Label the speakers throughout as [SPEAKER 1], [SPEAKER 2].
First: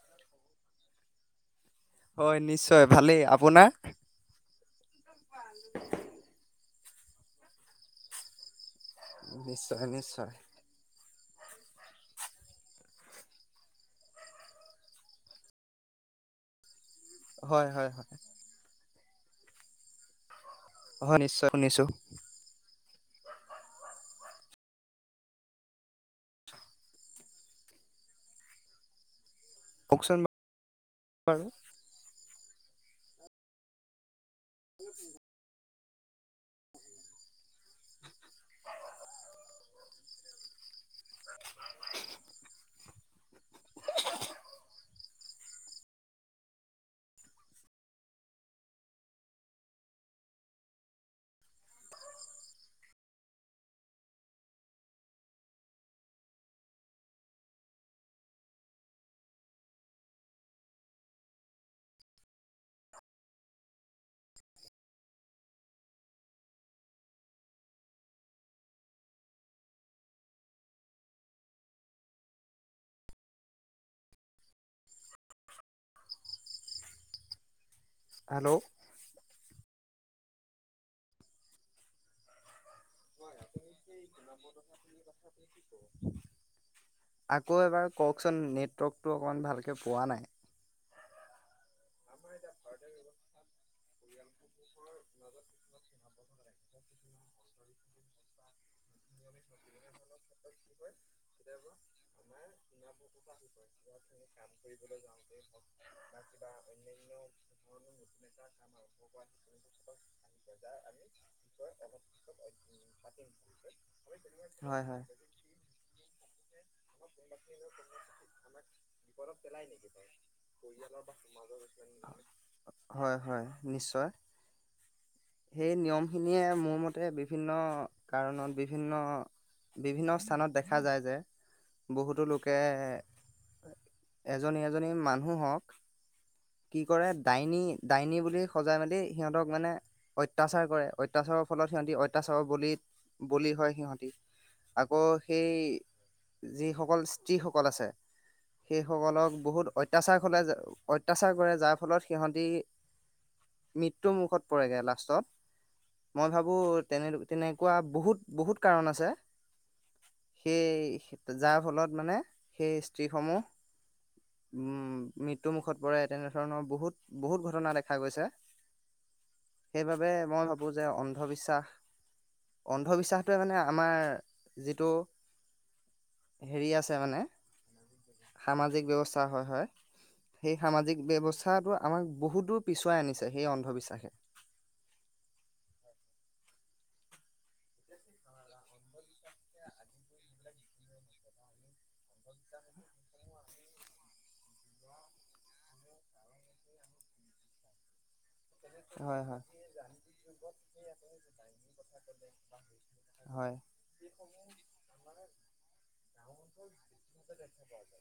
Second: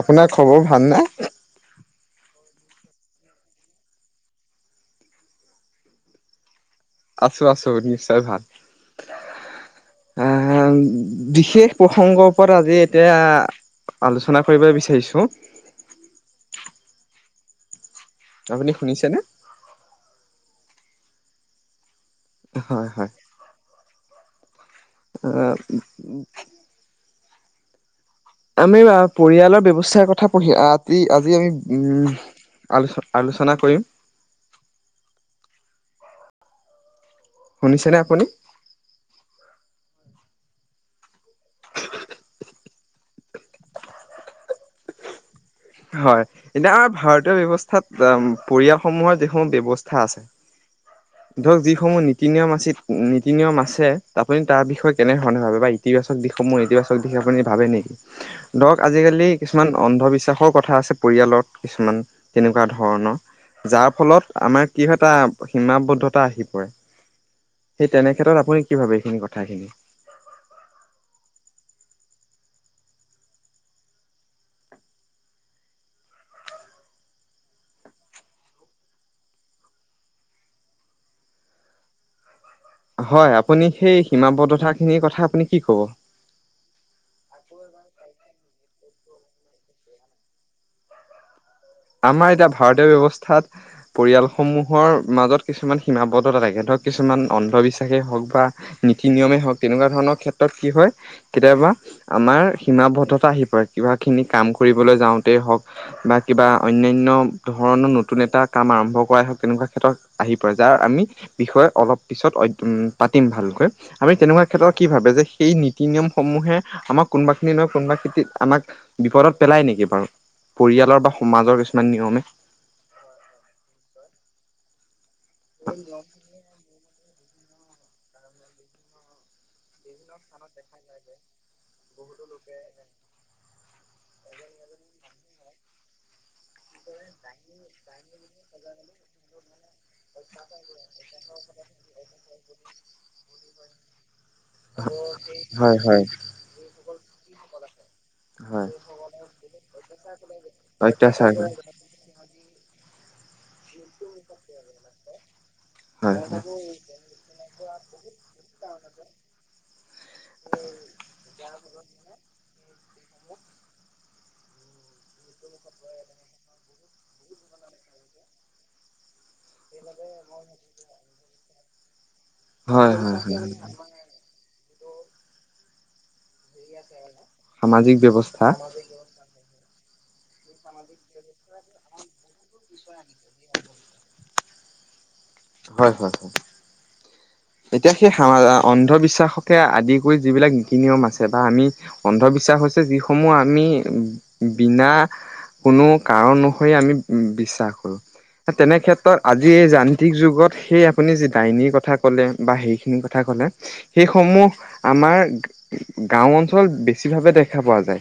[SPEAKER 1] আপোনাৰ খবৰ ভাল নে
[SPEAKER 2] হয় নিশ্চয় ভালেই আপোনাৰ [unintelligible]
[SPEAKER 1] আছো আছো নিশ্চয় ভাল
[SPEAKER 2] নিশ্চয় নিশ্চয়
[SPEAKER 1] আহ বিশেষ প্ৰসংগৰ ওপৰত আজি এতিয়া আলোচনা কৰিব বিচাৰিছো
[SPEAKER 2] হয় হয় হয়
[SPEAKER 1] আপুনি শুনিছেনে
[SPEAKER 2] অ নিশ্চয় শুনিছো
[SPEAKER 1] হয় হয় অ আমি বা পৰিয়ালৰ ব্যৱস্থাৰ
[SPEAKER 2] কওকচোন
[SPEAKER 1] কথা পঢ়িম আজি
[SPEAKER 2] বাৰু।
[SPEAKER 1] আমি আলোচনা কৰিম শুনিছেনে আপুনি [unintelligible] হয় এতিয়া ভাৰতীয় ব্যৱস্থাত পৰিয়ালসমূহৰ যিসমূহ ব্যয়ৱস্থা আছে ধৰক যিসমূহ নীতি নিয়ম আছে নীতি নিয়ম আছে আপুনি তাৰ বিষয়ে কেনেধৰণে ভাবে বা ইতিবাচক দিশসমূহ ইতিবাচক দিশ আপুনি ভাবে নেকি ধৰক আজিকালি কিছুমান অন্ধবিশ্বাসৰ কথা পৰিয়ালৰ কিছুমান তেনেকুৱা ধৰণৰ যাৰ ফলত আমাৰ কি এটা সীমাবদ্ধতা আহি পৰে সেই তেনেক্ষেত্ৰত আপুনি কি ভাবে এইখিন কথাখিনি
[SPEAKER 2] হেল্ল'
[SPEAKER 1] হয় আপুনি সেই সীমাবদ্ধতা খিনিৰ কথা আপুনি কি ক'ব
[SPEAKER 2] আকৌ এবাৰ কওকচোন নেটৱৰ্কটো অকণমান ভালকৈ পোৱা নাই
[SPEAKER 1] আমাৰ এতিয়া ভাৰতীয় ব্যৱস্থাত পৰিয়ালসমূহৰ মাজত কিছুমান সীমাবদ্ধ তা থাকে ধৰক কিছুমান অন্ধবিশ্বাসে হওক বা নীতি নিয়মে হওক তেনেকুৱা ধৰণৰ ক্ষেত্ৰত ত কি হয় কেতিয়াবা আমাৰ সীমাবদ্ধতা আহি পৰে কিবাখিনি কাম কৰিবলৈ যাওঁতেই হওক বা কিবা অনান্য ধৰণৰ নতুন এটা কাম আৰম্ভ কৰাই হওঁক তেনেকুৱা ক্ষেত্ৰত আহি পৰে যাৰ আমি বিষয়ে অলপ পিছতম পাতিম ভালকৈ আমি তেনেকুৱা ক্ষেত্ৰত
[SPEAKER 2] হয়
[SPEAKER 1] কি
[SPEAKER 2] হয়
[SPEAKER 1] ভাবে যে সেই নীতি নিয়মসমূহে আমাৰ কোনোবাখিনি নহয় আমাক বিপদত পেলাই নেকি বাৰু পৰিয়ালৰ বা সমাজৰ কিছুমান নিয়মে
[SPEAKER 2] হয় হয় নিশ্চয় সেই নিয়ম খিনিয়ে মোৰ মতে কাৰত বিভিন্ বিভিন্ন স্থানত দেখা যায় যে বহুতো এ এজনি এজনি মানুহক কি কৰে ডাইনী ডাইনী বুলি সজাই মেলি সিহঁতক মানে অত্যাচাৰ কৰে অত্যাচাৰৰ ফলত সিহঁতি অত্যাচাৰৰ বলি বলি হয় সিহঁতি আকৌ সেই
[SPEAKER 1] হয় হয়।
[SPEAKER 2] যিসকল যিসকল আছে
[SPEAKER 1] হয়
[SPEAKER 2] সেই সকলক বহুত অত্যাচাৰ হলে অত্যাচাৰ কৰে যাৰ ফলত সিহঁতি মৃত্যুৰ মুখত পৰেগৈ
[SPEAKER 1] হয়
[SPEAKER 2] লাষ্টত মই ভাবো তেনে তেনেকুৱা বহুত বহুত কাৰণ আছে সেই যাৰ ফলত মানে সেই স্ত্ৰি সমূহ উম মৃত্যুমুখত পৰে তেনেধৰণৰ বহুত বহুত ঘটনা দেখা গৈছে সেইবাবে মই ভাবোঁ যে অন্ধবিশ্বাস
[SPEAKER 1] হয় হয়
[SPEAKER 2] অন্ধবিশ্বাসটোৱে
[SPEAKER 1] হয়
[SPEAKER 2] মানে
[SPEAKER 1] হয়
[SPEAKER 2] আমাৰ যিটো হেৰি আছে মানে
[SPEAKER 1] সামাজিক ব্যৱস্থা
[SPEAKER 2] সামাজিক ব্যৱস্থা হয় হয় সেই সামাজিক ব্যৱস্থাটো আমাক বহুত দূৰ পিছোৱাই আনিছে সেই অন্ধবিশ্বাসে
[SPEAKER 1] হয় হয় হয় এতিয়া সেই অন্ধবিশ্বাসকে আদি কৰি যিবিলাক নীতি নিয়ম আছে বা আমি অন্ধবিশ্বাস হৈছে যিসমূহ আমি বিনা কোনো কাৰণ অনুসৰি আমি বিশ্বাস কৰো তেনেক্ষেত্ৰত
[SPEAKER 2] হয় হয়
[SPEAKER 1] আজি এই যান্ত্ৰিক যুগত সেই আপুনি যি ডাইনীৰ কথা বা সেইখিনি কথা কলে
[SPEAKER 2] হয়
[SPEAKER 1] সেইসমূহ আমাৰ গাও অঞ্চলত বেছিভাৱে দেখা পোৱা যায়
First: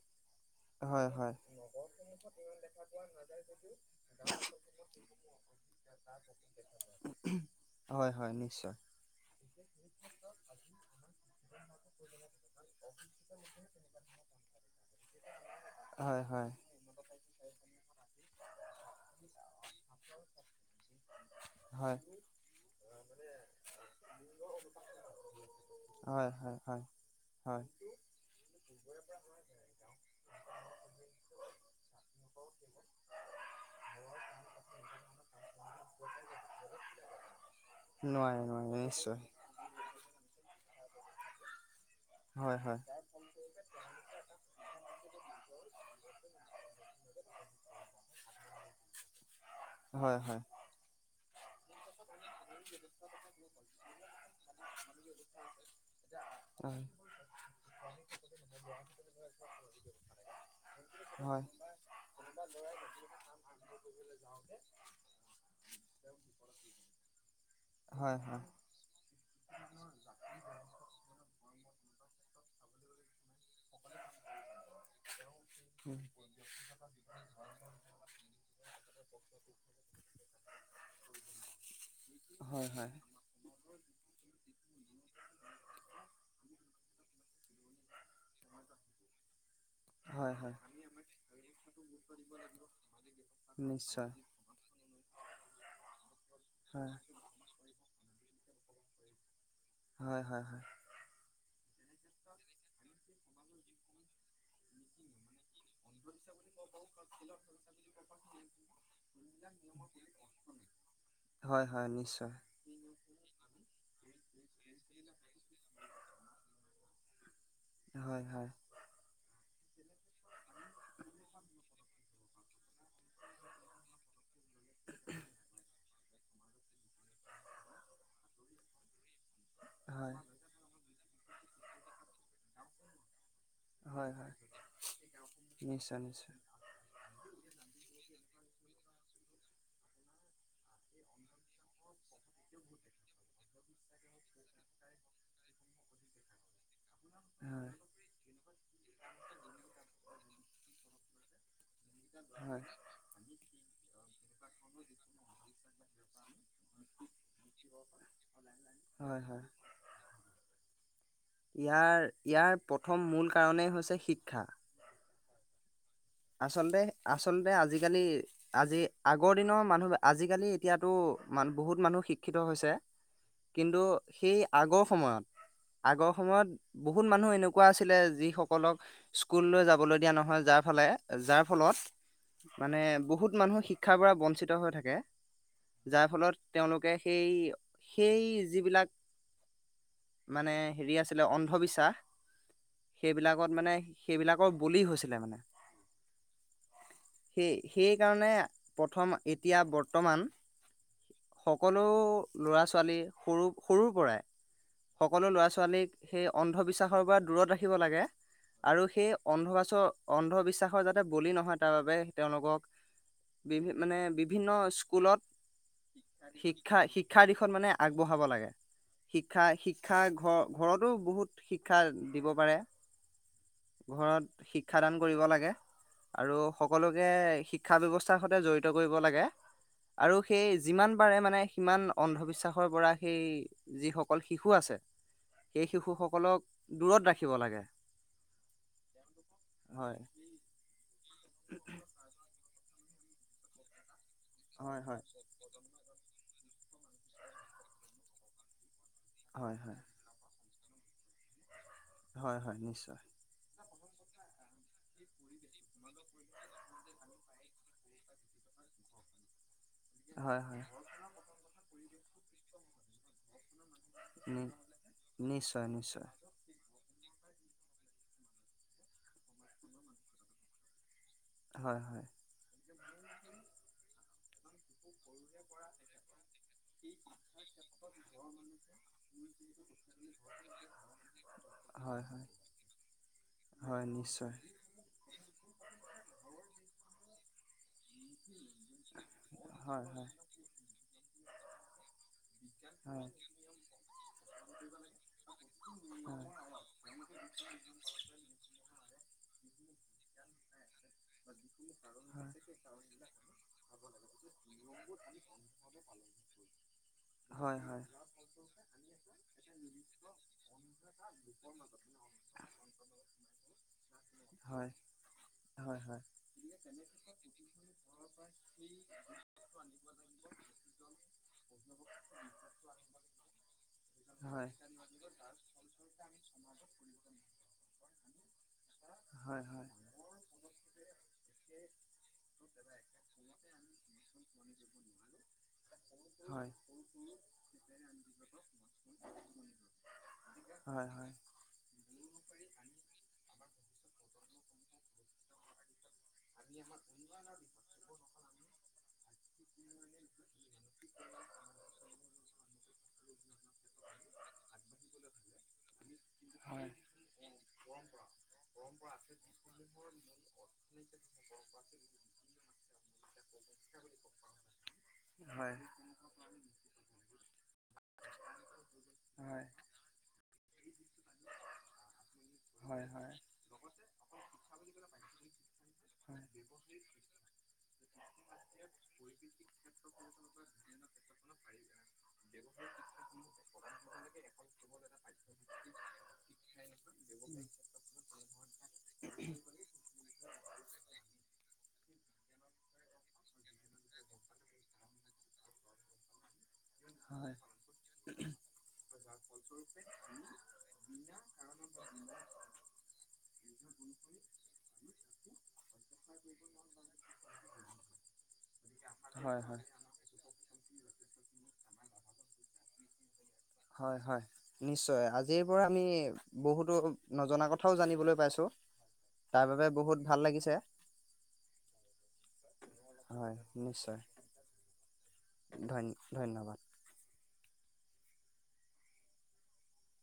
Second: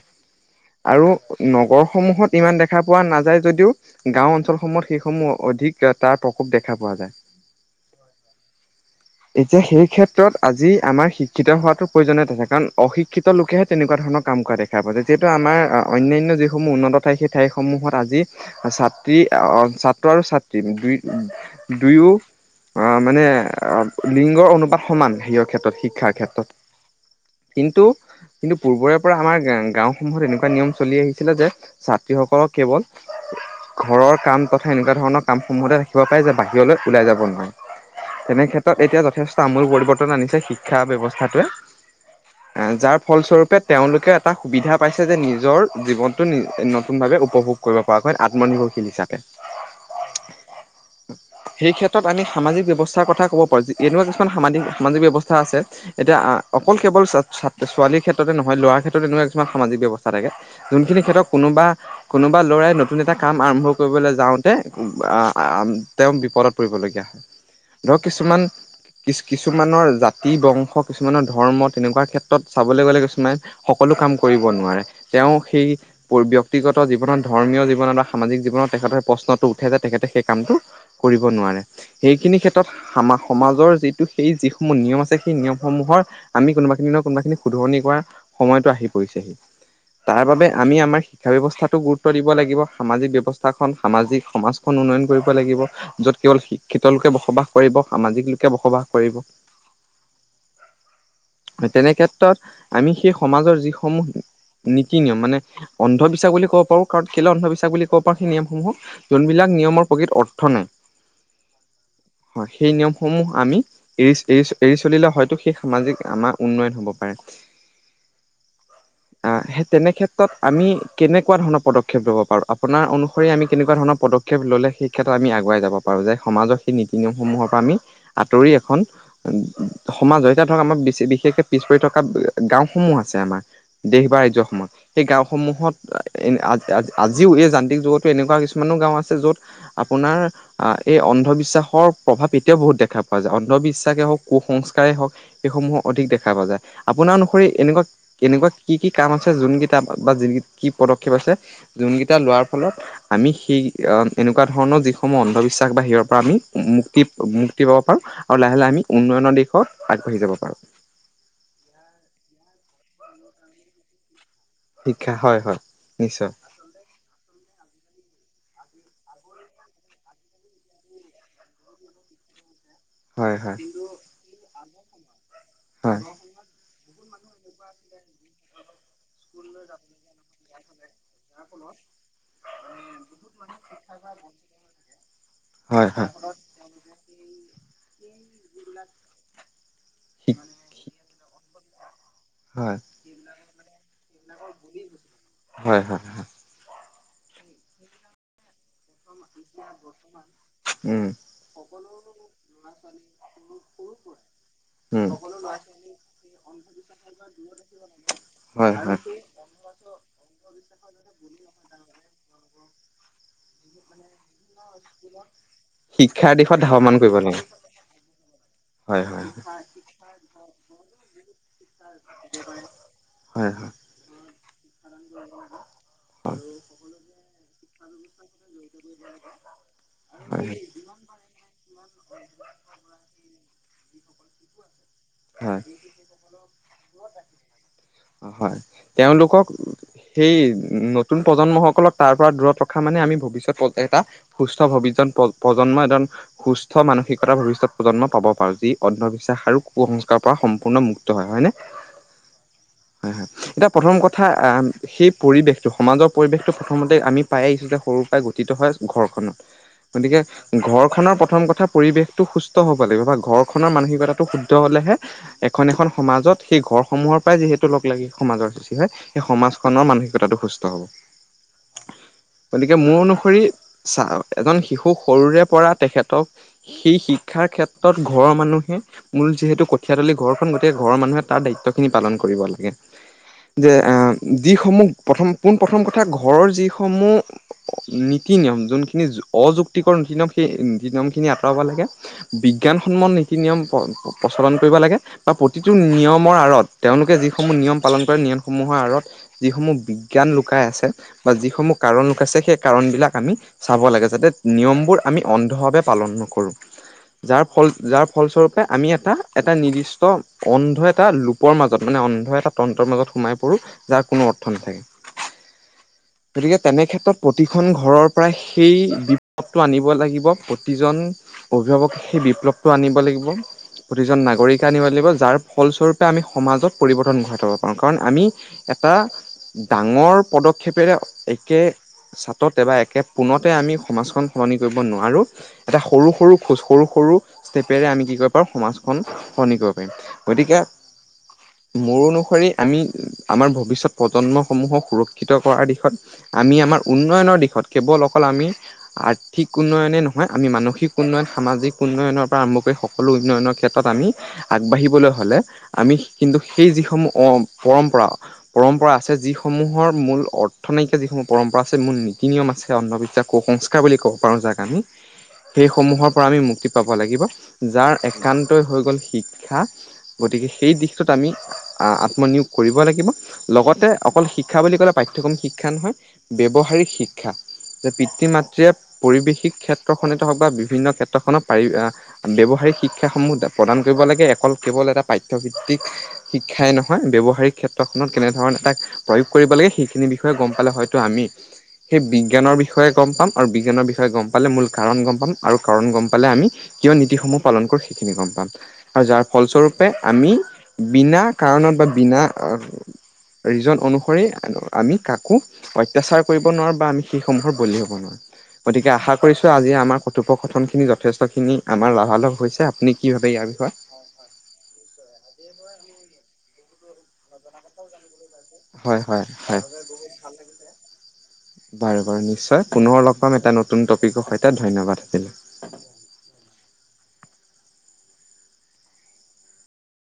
[SPEAKER 2] হয়
[SPEAKER 1] আৰু
[SPEAKER 2] হয়
[SPEAKER 1] নগৰসমূহত ইমান দেখা পোৱা নাযায় যদিও গাও অঞ্চলসমূহত সেইসমূহ অধিক তাৰ প্ৰকোপ দেখা পোৱা যায়
[SPEAKER 2] হয় হয় নিশ্চয়
[SPEAKER 1] এতিয়া সেই ক্ষেত্ৰত আজি আমাৰ শিক্ষিত হোৱাটো প্ৰয়োজনীয়তা কাৰণ অশিক্ষিত লোকেহে তেনেকুৱা ধৰণৰ কাম কৰা দেখা পোৱা জায় যিহেতু আমাৰ
[SPEAKER 2] হয়
[SPEAKER 1] অন্যান্য
[SPEAKER 2] হয়
[SPEAKER 1] যিসমূহ উন্নত ঠাই সেই ঠাইসমূহত আজি ছাত্ৰী আহ চাত [unintelligible]
[SPEAKER 2] হয়
[SPEAKER 1] দুয়ো মানে লিংগৰ অনুপাত সমান হেৰিওৰ ক্ষেত্ৰত শিক্ষাৰ
[SPEAKER 2] হয়
[SPEAKER 1] ক্ষেত্ৰত।
[SPEAKER 2] হয় হয় হয়
[SPEAKER 1] কিন্তু - কিন্তু পূৰ্বৰে পৰা আমাৰ গাওসমূহত এনেকুৱা নিয়ম চলি আহিছিলে যে ছাত্ৰীসকলক কেৱল ঘৰৰ কাম বা ধৰণৰ কামসমূহতে ৰাখিব পাৰে যে বাহিৰলৈ ওলাই যাব নোৱাৰে।
[SPEAKER 2] নোৱাৰে
[SPEAKER 1] ক্ষেত্ৰত এতিয়া
[SPEAKER 2] নিশ্চয়
[SPEAKER 1] যথেষ্ট আমূল পৰিৱৰ্তন আনিছে। শিক্ষা ব্যৱস্থাটোৱে
[SPEAKER 2] হয়
[SPEAKER 1] এ
[SPEAKER 2] হয়
[SPEAKER 1] যাৰ ফলস্বৰূপে তেওঁলোকে এটা সুবিধা পাইছে যে নিজৰ জীৱনটো নি - নতুন ভাৱে উপভোগ কৰিব পৰাকৈ আত্মনিৰ্ভৰশীল হিচাপে।
[SPEAKER 2] হয়
[SPEAKER 1] সেই ক্ষেত [unintelligible] আমি সামাজিক ব্যৱচ [unintelligible] কথা ক'ব পাৰি এনেকুৱা কিছুমান সামাজিক - সামাজিক ব্যৱস্থা আছে, এতিয়া আ - অকল
[SPEAKER 2] হয়
[SPEAKER 1] কেৱল চা - চাত - ছোৱালীৰ ক্ষেত্ৰতে নহয় ল'ৰাৰ ক্ষেত্ৰতে এনেকুৱা কিছুমান সামাজিক ব্যৱস্থা থাকে যোনখিনি
[SPEAKER 2] হয়
[SPEAKER 1] ক্ষেত্ৰত
[SPEAKER 2] হয়
[SPEAKER 1] কোনোবা - কোনোবা ল'ৰাই নতুন এটা কাম আৰম্ভ কৰিবলৈ যাওঁতে [unintelligible] তেওঁ বিপদত পৰিবলগীয়া হয়। ধৰক
[SPEAKER 2] হয়
[SPEAKER 1] কিছুমান কিছ - কিছুমানৰ জাতি বংশ, কিছুমানৰ ধৰ্ম তেনেকুৱা ক্ষেত্ৰত চাবলে গলে সকলোৱে সকলো কাম কৰিব নোৱাৰে। তেওঁ সেই ব্যক্তিগত জীৱনত, ধৰ্মীয় জীৱনত বা সামাজিক জীৱনত তেখেতৰ সেই প্ৰশ্নটো উঠে যে তেখেতে সেই কামটো কৰিব নোৱাৰে। সেই খিনি
[SPEAKER 2] হয়
[SPEAKER 1] ক্ষেত্ৰত
[SPEAKER 2] হয়
[SPEAKER 1] সামা - সমাজৰ যিটো সেই যিসমূহ নিয়ম আছে সেই নিয়ম সমূহৰ আমি কোনোবা খিনি ন কোনোবাখিনি শুধৰনি কৰা সময়টো আহি পৰিছেহি, তাৰ
[SPEAKER 2] হয়
[SPEAKER 1] বাবে
[SPEAKER 2] হয়
[SPEAKER 1] আমি আমাৰ শিক্ষা ব্যৱস্থাটো গুৰুত্ব দিব লাগিব। সামাজিক ব্যৱস্থা খন
[SPEAKER 2] নিশ্চয়
[SPEAKER 1] সামাজিক সমাজখন উন্নয়ন কৰিব [unintelligible] লাগিব য'ত কেৱল শিক্ষিত
[SPEAKER 2] হয়
[SPEAKER 1] লোকে বসবাস সামাজিক লোকে বসবাস কৰিব।
[SPEAKER 2] হয় হয় হয়।
[SPEAKER 1] তেনে ক্ষেত্ৰত আমি সেই সমাজৰ যিসমূহ নীতি নিয়ম মানে অন্ধবিশ্বাস বুলি ক'ব পাৰোঁ। কাৰণ কেলৈ অন্ধবিশ্বাস বুলি ক'ব পাৰোঁ সেই নিয়মসমূহক যোনবিলাক নিয়মৰ প্ৰকৃত অৰ্থ নাই।
[SPEAKER 2] হয় হয় নিশ্চয়
[SPEAKER 1] হয়। সেই নিয়মসমূহ আমি এৰি এৰিচ - এৰি চলিলে হয়তো সেই সামাজিক আমাৰ উন্নয়ন হব পাৰে।
[SPEAKER 2] হয় হয়।
[SPEAKER 1] তেনেক্ষেত্ৰত আমি কেনেকুৱা ধৰণৰ পদক্ষেপ ল'ব পাৰোঁ? আপোনাৰ অনুসৰি আমি কেনেকুৱা ধৰণৰ পদক্ষেপ ল'লে সেই ক্ষেত্ৰত আমি আগুৱাই যাব পাৰো যে সমাজৰ সেই নীত নিয়মসমূহৰ পৰা আমি আঁতৰি এখন উ - উ সমাজ হয় এতিয়া ধৰক আমাৰ [unintelligible] বিশেষকে, পিছ পৰি থকা গাওসমূহ আছে আমাৰ। দেশ
[SPEAKER 2] হয়
[SPEAKER 1] বা
[SPEAKER 2] হয়
[SPEAKER 1] ৰাজ্য সমত সেই গাঁওসমূহত
[SPEAKER 2] নিশ্চয় নিশ্চয়
[SPEAKER 1] আজ- আজ- আজিও এই যান্ত্ৰিক যুগত এনেকুৱা কিছুমানো গাঁও আছে য'ত আপোনাৰ আহ এই অন্ধবিশ্বাস [unintelligible] প্ৰভাৱ এতিয়াও বহুত দেখা পোৱা যায় অন্ধবিশ্বাসেই হওক, কুসংস্কাৰেই হওক সেইসমূহো অধিক দেখা পোৱা যায়। আপোনাৰ অনুসৰি
[SPEAKER 2] হয়
[SPEAKER 1] এনেকুৱা - কেনেকুৱা কি-কি কাম আছে যোন কেইটা বা যিন কি পদক্ষেপ আছে? যোনকেইটা লোৱাৰ
[SPEAKER 2] হয়
[SPEAKER 1] ফলত আমি সেই এনেকুৱা ধৰণৰ যিসমূহ অন্ধবিশ্বা তাক বাহিৰৰ পৰা আমি মুক্তি মুক্তি পাব পাৰো। আৰু লাহে লাহে আমি
[SPEAKER 2] হয়
[SPEAKER 1] উন্নয়নৰ
[SPEAKER 2] হয়
[SPEAKER 1] দিশত আগবাঢ়ি যাব পাৰোঁ।
[SPEAKER 2] ইয়াৰ ইয়াৰ প্ৰথম মূল কাৰণেই হৈছে শিক্ষা।
[SPEAKER 1] শিক্ষা হয় হয়। নিশ্চয়
[SPEAKER 2] আচলতে আচলতে আজিকালি। আজি আগৰ দিনৰ মানুহ আজিকালি এতিয়াতো মান বহুত মানুহ শিক্ষিত হৈছে।
[SPEAKER 1] হয় হয়
[SPEAKER 2] কিন্তু সেই আগৰ সময়ত
[SPEAKER 1] হয়
[SPEAKER 2] আগৰ সময়ত বহুত মানুহ এনেকুৱা আছিলে যিসকলক স্কুললৈ যাবলৈ দিয়া নহয় যাৰ ফালে। যাৰ ফলত। মানে। বহুত মানুহ শিক্ষাৰ পৰা বঞ্চিত হৈ থাকে
[SPEAKER 1] হয়
[SPEAKER 2] যাৰ ফলত তেওঁলোকে সেই সেই যিবিলাক মানে হেৰি আছিলে অন্ধবিশ্বাস।
[SPEAKER 1] হয় হয়
[SPEAKER 2] তা সেইবিলাকত। ত মানে। সেইবিলাকৰ বলি হৈছিলে মানে।
[SPEAKER 1] হয় হয়
[SPEAKER 2] সেই সেইকাৰণে প্ৰথম। এতিয়া বৰ্তমান
[SPEAKER 1] উম
[SPEAKER 2] সকলো ল'ৰা ছোৱালী সৰু সৰুৰ পৰাই
[SPEAKER 1] উম
[SPEAKER 2] সকলো ল'ৰা ছোৱালীক সেই অন্ধবিশ্বাসৰ পৰা দূৰত ৰাখিব লাগে
[SPEAKER 1] হয়
[SPEAKER 2] আৰু
[SPEAKER 1] হয়
[SPEAKER 2] সেই অন্ধ অন্ধবিশ্বাসৰ যাতে বুলি নহয় তাৰবাবে তেওঁলোকক বিভিন্ন মানে বি বিভিন্ন স্কুলত
[SPEAKER 1] শিক্ষাৰ দিশত
[SPEAKER 2] শিক্ষা
[SPEAKER 1] ধাৱমান কৰিব
[SPEAKER 2] শিক্ষাৰ
[SPEAKER 1] লাগে
[SPEAKER 2] দিশত মানে আগবঢ়াব লাগে
[SPEAKER 1] হয় হয় হয়
[SPEAKER 2] শিক্ষা শিক্ষা ঘ ঘৰতো বহুত। শিক্ষা দিব পাৰে
[SPEAKER 1] হয় হয়
[SPEAKER 2] ঘৰত শিক্ষাদান কৰিব লাগে আৰু সকলোকে শিক্ষা ব্যৱস্থা বিশ্বাসতে জড়িত কৰিব লাগে আৰু
[SPEAKER 1] হয়
[SPEAKER 2] সেই যিমান পাৰে মানে সিমান অন্ধবিশ্বাসৰ পৰা সেই যিসকল শিশু আছে।
[SPEAKER 1] হয়
[SPEAKER 2] সেই শিশুসকলক দূৰত ৰাখিব লাগে
[SPEAKER 1] হয় তেওঁলোকক
[SPEAKER 2] হয়
[SPEAKER 1] সেই ন নতুন প্ৰজন্মসকলক তাৰ পৰা দূৰত ৰখা মানে আমি ভৱিষ্যত এটা। সুস্থ
[SPEAKER 2] হয় হয়
[SPEAKER 1] ভৱিষ্যত প্ৰজন্ম এজন। সুস্থ মানসিকতা ভৱিষ্যত প্ৰজন্ম পাব পাৰো যি অন্ধবিশ্বাস আৰু
[SPEAKER 2] হয় হয়
[SPEAKER 1] সংস্কাৰ পৰা সম্পূৰ্ণ মুক্ত হয়নে
[SPEAKER 2] হয় হয় নিশ্চয়
[SPEAKER 1] হয় হয় এতিয়া প্ৰথম কথা আহ সেই পৰিৱেশটো সমাজৰ পৰিৱেশটো প্ৰথমতে আমি পাই আহিছো যে সৰুৰ পৰাই গঠিত হয় ঘৰখনত গতিকে
[SPEAKER 2] হয় হয়
[SPEAKER 1] ঘৰখনৰ প্ৰথম কথা পৰিৱেশটো সুস্থ হব লাগিব বা ঘৰ খনৰ মানসিকতাটো
[SPEAKER 2] নি
[SPEAKER 1] হ'লেহে
[SPEAKER 2] নিশ্চয়
[SPEAKER 1] এখন এখন
[SPEAKER 2] নিশ্চয়
[SPEAKER 1] সমাজত সেই ঘৰ সমূহৰ পৰাই যিহেতু লগ লাগি সমাজৰ সৃষ্টি হয় সেই সমাজখনৰ মানসিকতাটো সুস্থ হ'ব
[SPEAKER 2] হয় হয়
[SPEAKER 1] গতিকে মোৰ অনুসৰি চা এজন শিশু খুব সৰুৰে পৰা তেখেতক সেই শিক্ষাৰ ক্ষেত্ৰত ঘৰৰ মানুহে মূল যিহেতু কঠিয়াতলি ঘৰখন গতিকে ঘৰৰ মানুহে তাৰ দায়িত্ব খিনি
[SPEAKER 2] হয়
[SPEAKER 1] পালন
[SPEAKER 2] হয়
[SPEAKER 1] কৰিব লাগে যে
[SPEAKER 2] হয় নিশ্চয়
[SPEAKER 1] আহ যিসমূহ প্ৰথম পোন প্ৰথম প্ৰথম কথা ঘৰৰ যিসমূহ নীতি নিয়ম যোনখিনি
[SPEAKER 2] হয়
[SPEAKER 1] অযুক্তিকৰ
[SPEAKER 2] হয়
[SPEAKER 1] নীতি নিয়ম সেই নীতি নিয়ম খিনি আ ৰ'ব লাগে
[SPEAKER 2] হয়
[SPEAKER 1] বিজ্ঞানসন্মত নীতি নিয়ম প্ৰচলন কৰিব লাগে বা প্ৰতিটো
[SPEAKER 2] হয়
[SPEAKER 1] নিয়মৰ আঁৰত তেওঁলোকে যিসমূহ নিয়ম পালন কৰে নিয়মসমূহৰ আঁৰত যিসমূহ বিজ্ঞান লুকাই আছে বা যি আমি এটা
[SPEAKER 2] হয় হয় হয়
[SPEAKER 1] এটা নিৰ্দিষ্ট অন্ধ এটা ৰূপৰ মাজত মানে অন্ধ এটা তন্তৰ মাজত সোমাই পৰোঁ যাৰ কোনো অৰ্থ নাথাকে
[SPEAKER 2] হয় হয় হয় হয়
[SPEAKER 1] গতিকে তেনে ক্ষেত্ৰত পতি প্ৰতিজন নাগৰিকে আনিব লাগিব যাৰ
[SPEAKER 2] হয় হয় হয় হয়
[SPEAKER 1] পদক্ষেপেৰে একে ছাটতে বা একে পোনতে আমি সমাজখন সলনি কৰিব নোৱাৰোঁ এটা সৰু সৰু খোজ সৰু সৰু ষ্টেপেৰে আমি কি ক সমাজখন সলনি কৰিব পাৰিম গতিকে মোৰ অনুসৰি আমি আমাৰ ভৱিষ্যত প্ৰজন্মসমূহক সুৰক্ষিত কৰাৰ দিশত আমি আমাৰ উন্নয়নৰ দিশত কেৱল অকল আমি আৰ্থিক উন্নয়নে নহয় আমি মানসিক উন্নয়ন সামাজিক উন্নয়নৰ পৰা আৰম্ভ কৰি সকলো উন্নয়নৰ ক্ষেত্ৰত আমি আগবাঢ়িবলৈ হ'লে আমি কিন্তু
[SPEAKER 2] হয় হয়
[SPEAKER 1] সেই যিসমূহ অ পৰম্পৰা পৰম্পৰা আছে যিসমূহৰ মূল অৰ্থনাইকিয় যিসমূহ পৰম্পৰ
[SPEAKER 2] হয় হয় হয়
[SPEAKER 1] যাৰ একান্তই হৈ গ'ল শিক্ষা গতিকে সেই দিশটোত আমি আত্মনিয়োগ কৰিব
[SPEAKER 2] হয় হয়
[SPEAKER 1] লাগিব লগতে অকল শিক শিক্ষা বুলি ক'লে পাঠ্যক্ৰম শিক্ষা নহয় ব্যৱহাৰিক শিক্ষা যে পিতৃ মাতৃয়ে পৰিৱেশিক ক্ষেত্ৰখননেতে হওক বা বিভিন্ন ক্ষেত্ৰখনত পাৰি ব্যৱহাৰিক শিক্ষাসমূহ প্ৰদান কৰিব লাগে অকল কেৱল এটা পাঠ্যভিত্তিক শিক্ষাই নহয় ব্যৱহাৰিক ক্ষেত্ৰখনত কেনেধৰণে এটা প্ৰয়োগ কৰিব লাগে সেইখিনি বিষয়ে গম পালে হয়তো আমি সেই বিজ্ঞানৰ বিষয়ে গম পাম আৰু বিজ্ঞানৰ বিষয়ে গম পালে মূল কাৰণ গম পাম আৰু কাৰণ গম পালে আমি কিয় নীতিসমূহ পালন কৰোঁ সেইখিনি গম পাম আৰু যাৰ ফলস্বৰূপে আমি বিনা কাৰণত বা বিনা ৰিজন অনুসৰি আমি কাকো অত্যাচাৰ কৰিব নোৱাৰোঁ বা আমি সেইসমূহৰ বলি হ'ব নোৱাৰোঁ গতিকে আশা
[SPEAKER 2] হয়
[SPEAKER 1] কৰিছোঁ আজি আমাৰ কথোপকথনখিনি যথেষ্টখিনি লাভালাভ হৈছে আপুনি কি ভাবা
[SPEAKER 2] হয় হয় নিশ্চয় আজিৰ পৰা আমি বহুতো নজনা কথাও জানিবলৈ পাইছোঁ
[SPEAKER 1] হয় হয় সহয়াৰ বাৰু বাৰু নিশ্চয় পুনৰ লগ পাম এটা নতুন টপিকৰ সৈতে ধন্যবাদ থাকিল
[SPEAKER 2] ধন্য ধন্যবাদ